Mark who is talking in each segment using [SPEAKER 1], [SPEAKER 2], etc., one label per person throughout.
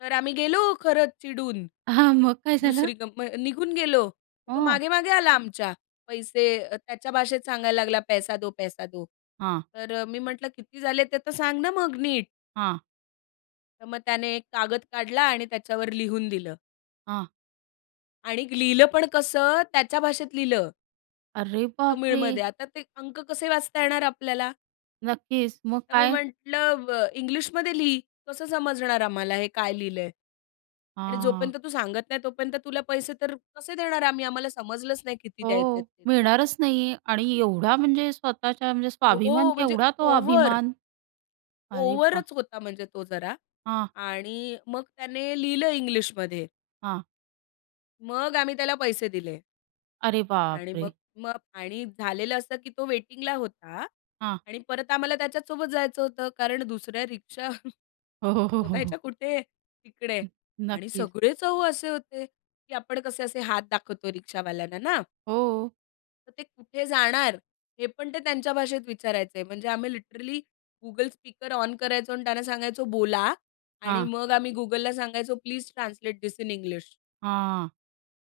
[SPEAKER 1] तर आम्ही गेलो खरंच चिडून.
[SPEAKER 2] हां, मग काय झालं?
[SPEAKER 1] दुसरी कम निघून गेलो. तो
[SPEAKER 2] हं.
[SPEAKER 1] मागे-मागे आला आमच्या. पैसे अ, त्याच्या भाषेत सांगायला लागला, पैसा दो, पैसा दो.
[SPEAKER 2] हां.
[SPEAKER 1] तर अ, मी म्हटलं, "किती झाले ते तर सांग ना मग नीट?"
[SPEAKER 2] हां.
[SPEAKER 1] तर मग त्याने एक कागद काढला आणि त्याच्यावर लिहून दिलं.
[SPEAKER 2] हां.
[SPEAKER 1] आणि लिहिलं पण कसं त्याच्या भाषेत लिहिलं.
[SPEAKER 2] अरे बापरे!
[SPEAKER 1] तमिळमध्ये. आता ते अंक कसे वाचता येणार आपल्याला?
[SPEAKER 2] नक्कीच. मग
[SPEAKER 1] तर मी
[SPEAKER 2] काय?
[SPEAKER 1] म्हटलं, अ, "इंग्लिशमध्ये लिही कसं समजणार आम्हाला हे काय लिहिलंय आणि
[SPEAKER 2] हां.
[SPEAKER 1] जोपर्यंत तू सांगत नाही, तोपर्यंत तुला पैसे तर कसे देणार आहे आम्ही? आम्हाला समजलंच नाही किती द्यायचेत
[SPEAKER 2] हो,
[SPEAKER 1] ते तर."
[SPEAKER 2] मिळणारच नाहीये आणि एवढा म्हणजे स्वतःच्या म्हणजे स्वाभिमान
[SPEAKER 1] हो, म्हणजे
[SPEAKER 2] केवढा तो
[SPEAKER 1] ओव्हर.
[SPEAKER 2] अभिमान. अरे बा
[SPEAKER 1] ओव्हरच होता म्हणजे तो जरा
[SPEAKER 2] हां.
[SPEAKER 1] आणि मग त्याने लिहिलं इंग्लिशमध्ये.
[SPEAKER 2] हां.
[SPEAKER 1] मग आम्ही त्याला पैसे दिले.
[SPEAKER 2] अरे
[SPEAKER 1] आणि मग
[SPEAKER 2] बापरे!
[SPEAKER 1] मग आणि झालेलं असं की तो वेटिंगला होता
[SPEAKER 2] हां.
[SPEAKER 1] आणि परत आम्हाला त्याच्यासोबत जायचं होतं कारण दुसऱ्या रिक्षा
[SPEAKER 2] हो, हो, हो, हो,
[SPEAKER 1] शोधायच्या
[SPEAKER 2] हो.
[SPEAKER 1] कुठे तिकडे?
[SPEAKER 2] हं,
[SPEAKER 1] आणि
[SPEAKER 2] नक्कीच.
[SPEAKER 1] सगळेच अहो असे होते की आपण कसे असे हात दाखवतो रिक्षावाल्यांना, ना.
[SPEAKER 2] हो.
[SPEAKER 1] तर ते कुठे जाणार? हे पण ते त्यांच्या भाषेत विचारायचंय. म्हणजे आम्ही लिटरली Google स्पीकर ऑन करायचो आणि त्यांना सांगायचो, "बोला" आणि
[SPEAKER 2] हां.
[SPEAKER 1] मग आम्ही Googleला सांगायचो, please translate this in English.
[SPEAKER 2] हां.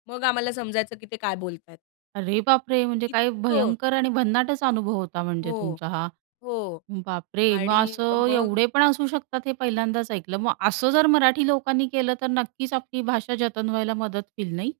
[SPEAKER 1] मग आम्हाला समजायचं की ते काय बोलतायत.
[SPEAKER 2] अरे बापरे! म्हणजे काय
[SPEAKER 1] इतकं.
[SPEAKER 2] भयंकर आणि भन्नाटच अनुभव होता म्हणजे
[SPEAKER 1] हो,
[SPEAKER 2] तुमचा हा.
[SPEAKER 1] हो
[SPEAKER 2] बापरे! मग
[SPEAKER 1] आणि अ,
[SPEAKER 2] असं
[SPEAKER 1] मग
[SPEAKER 2] एवढे पण असू शकतात, हे पहिल्यांदाच ऐकलं. मग असं जर मराठी लोकांनी केलं, तर नक्कीच आपली भाषा जतन व्हायला मदत होईल, नाही?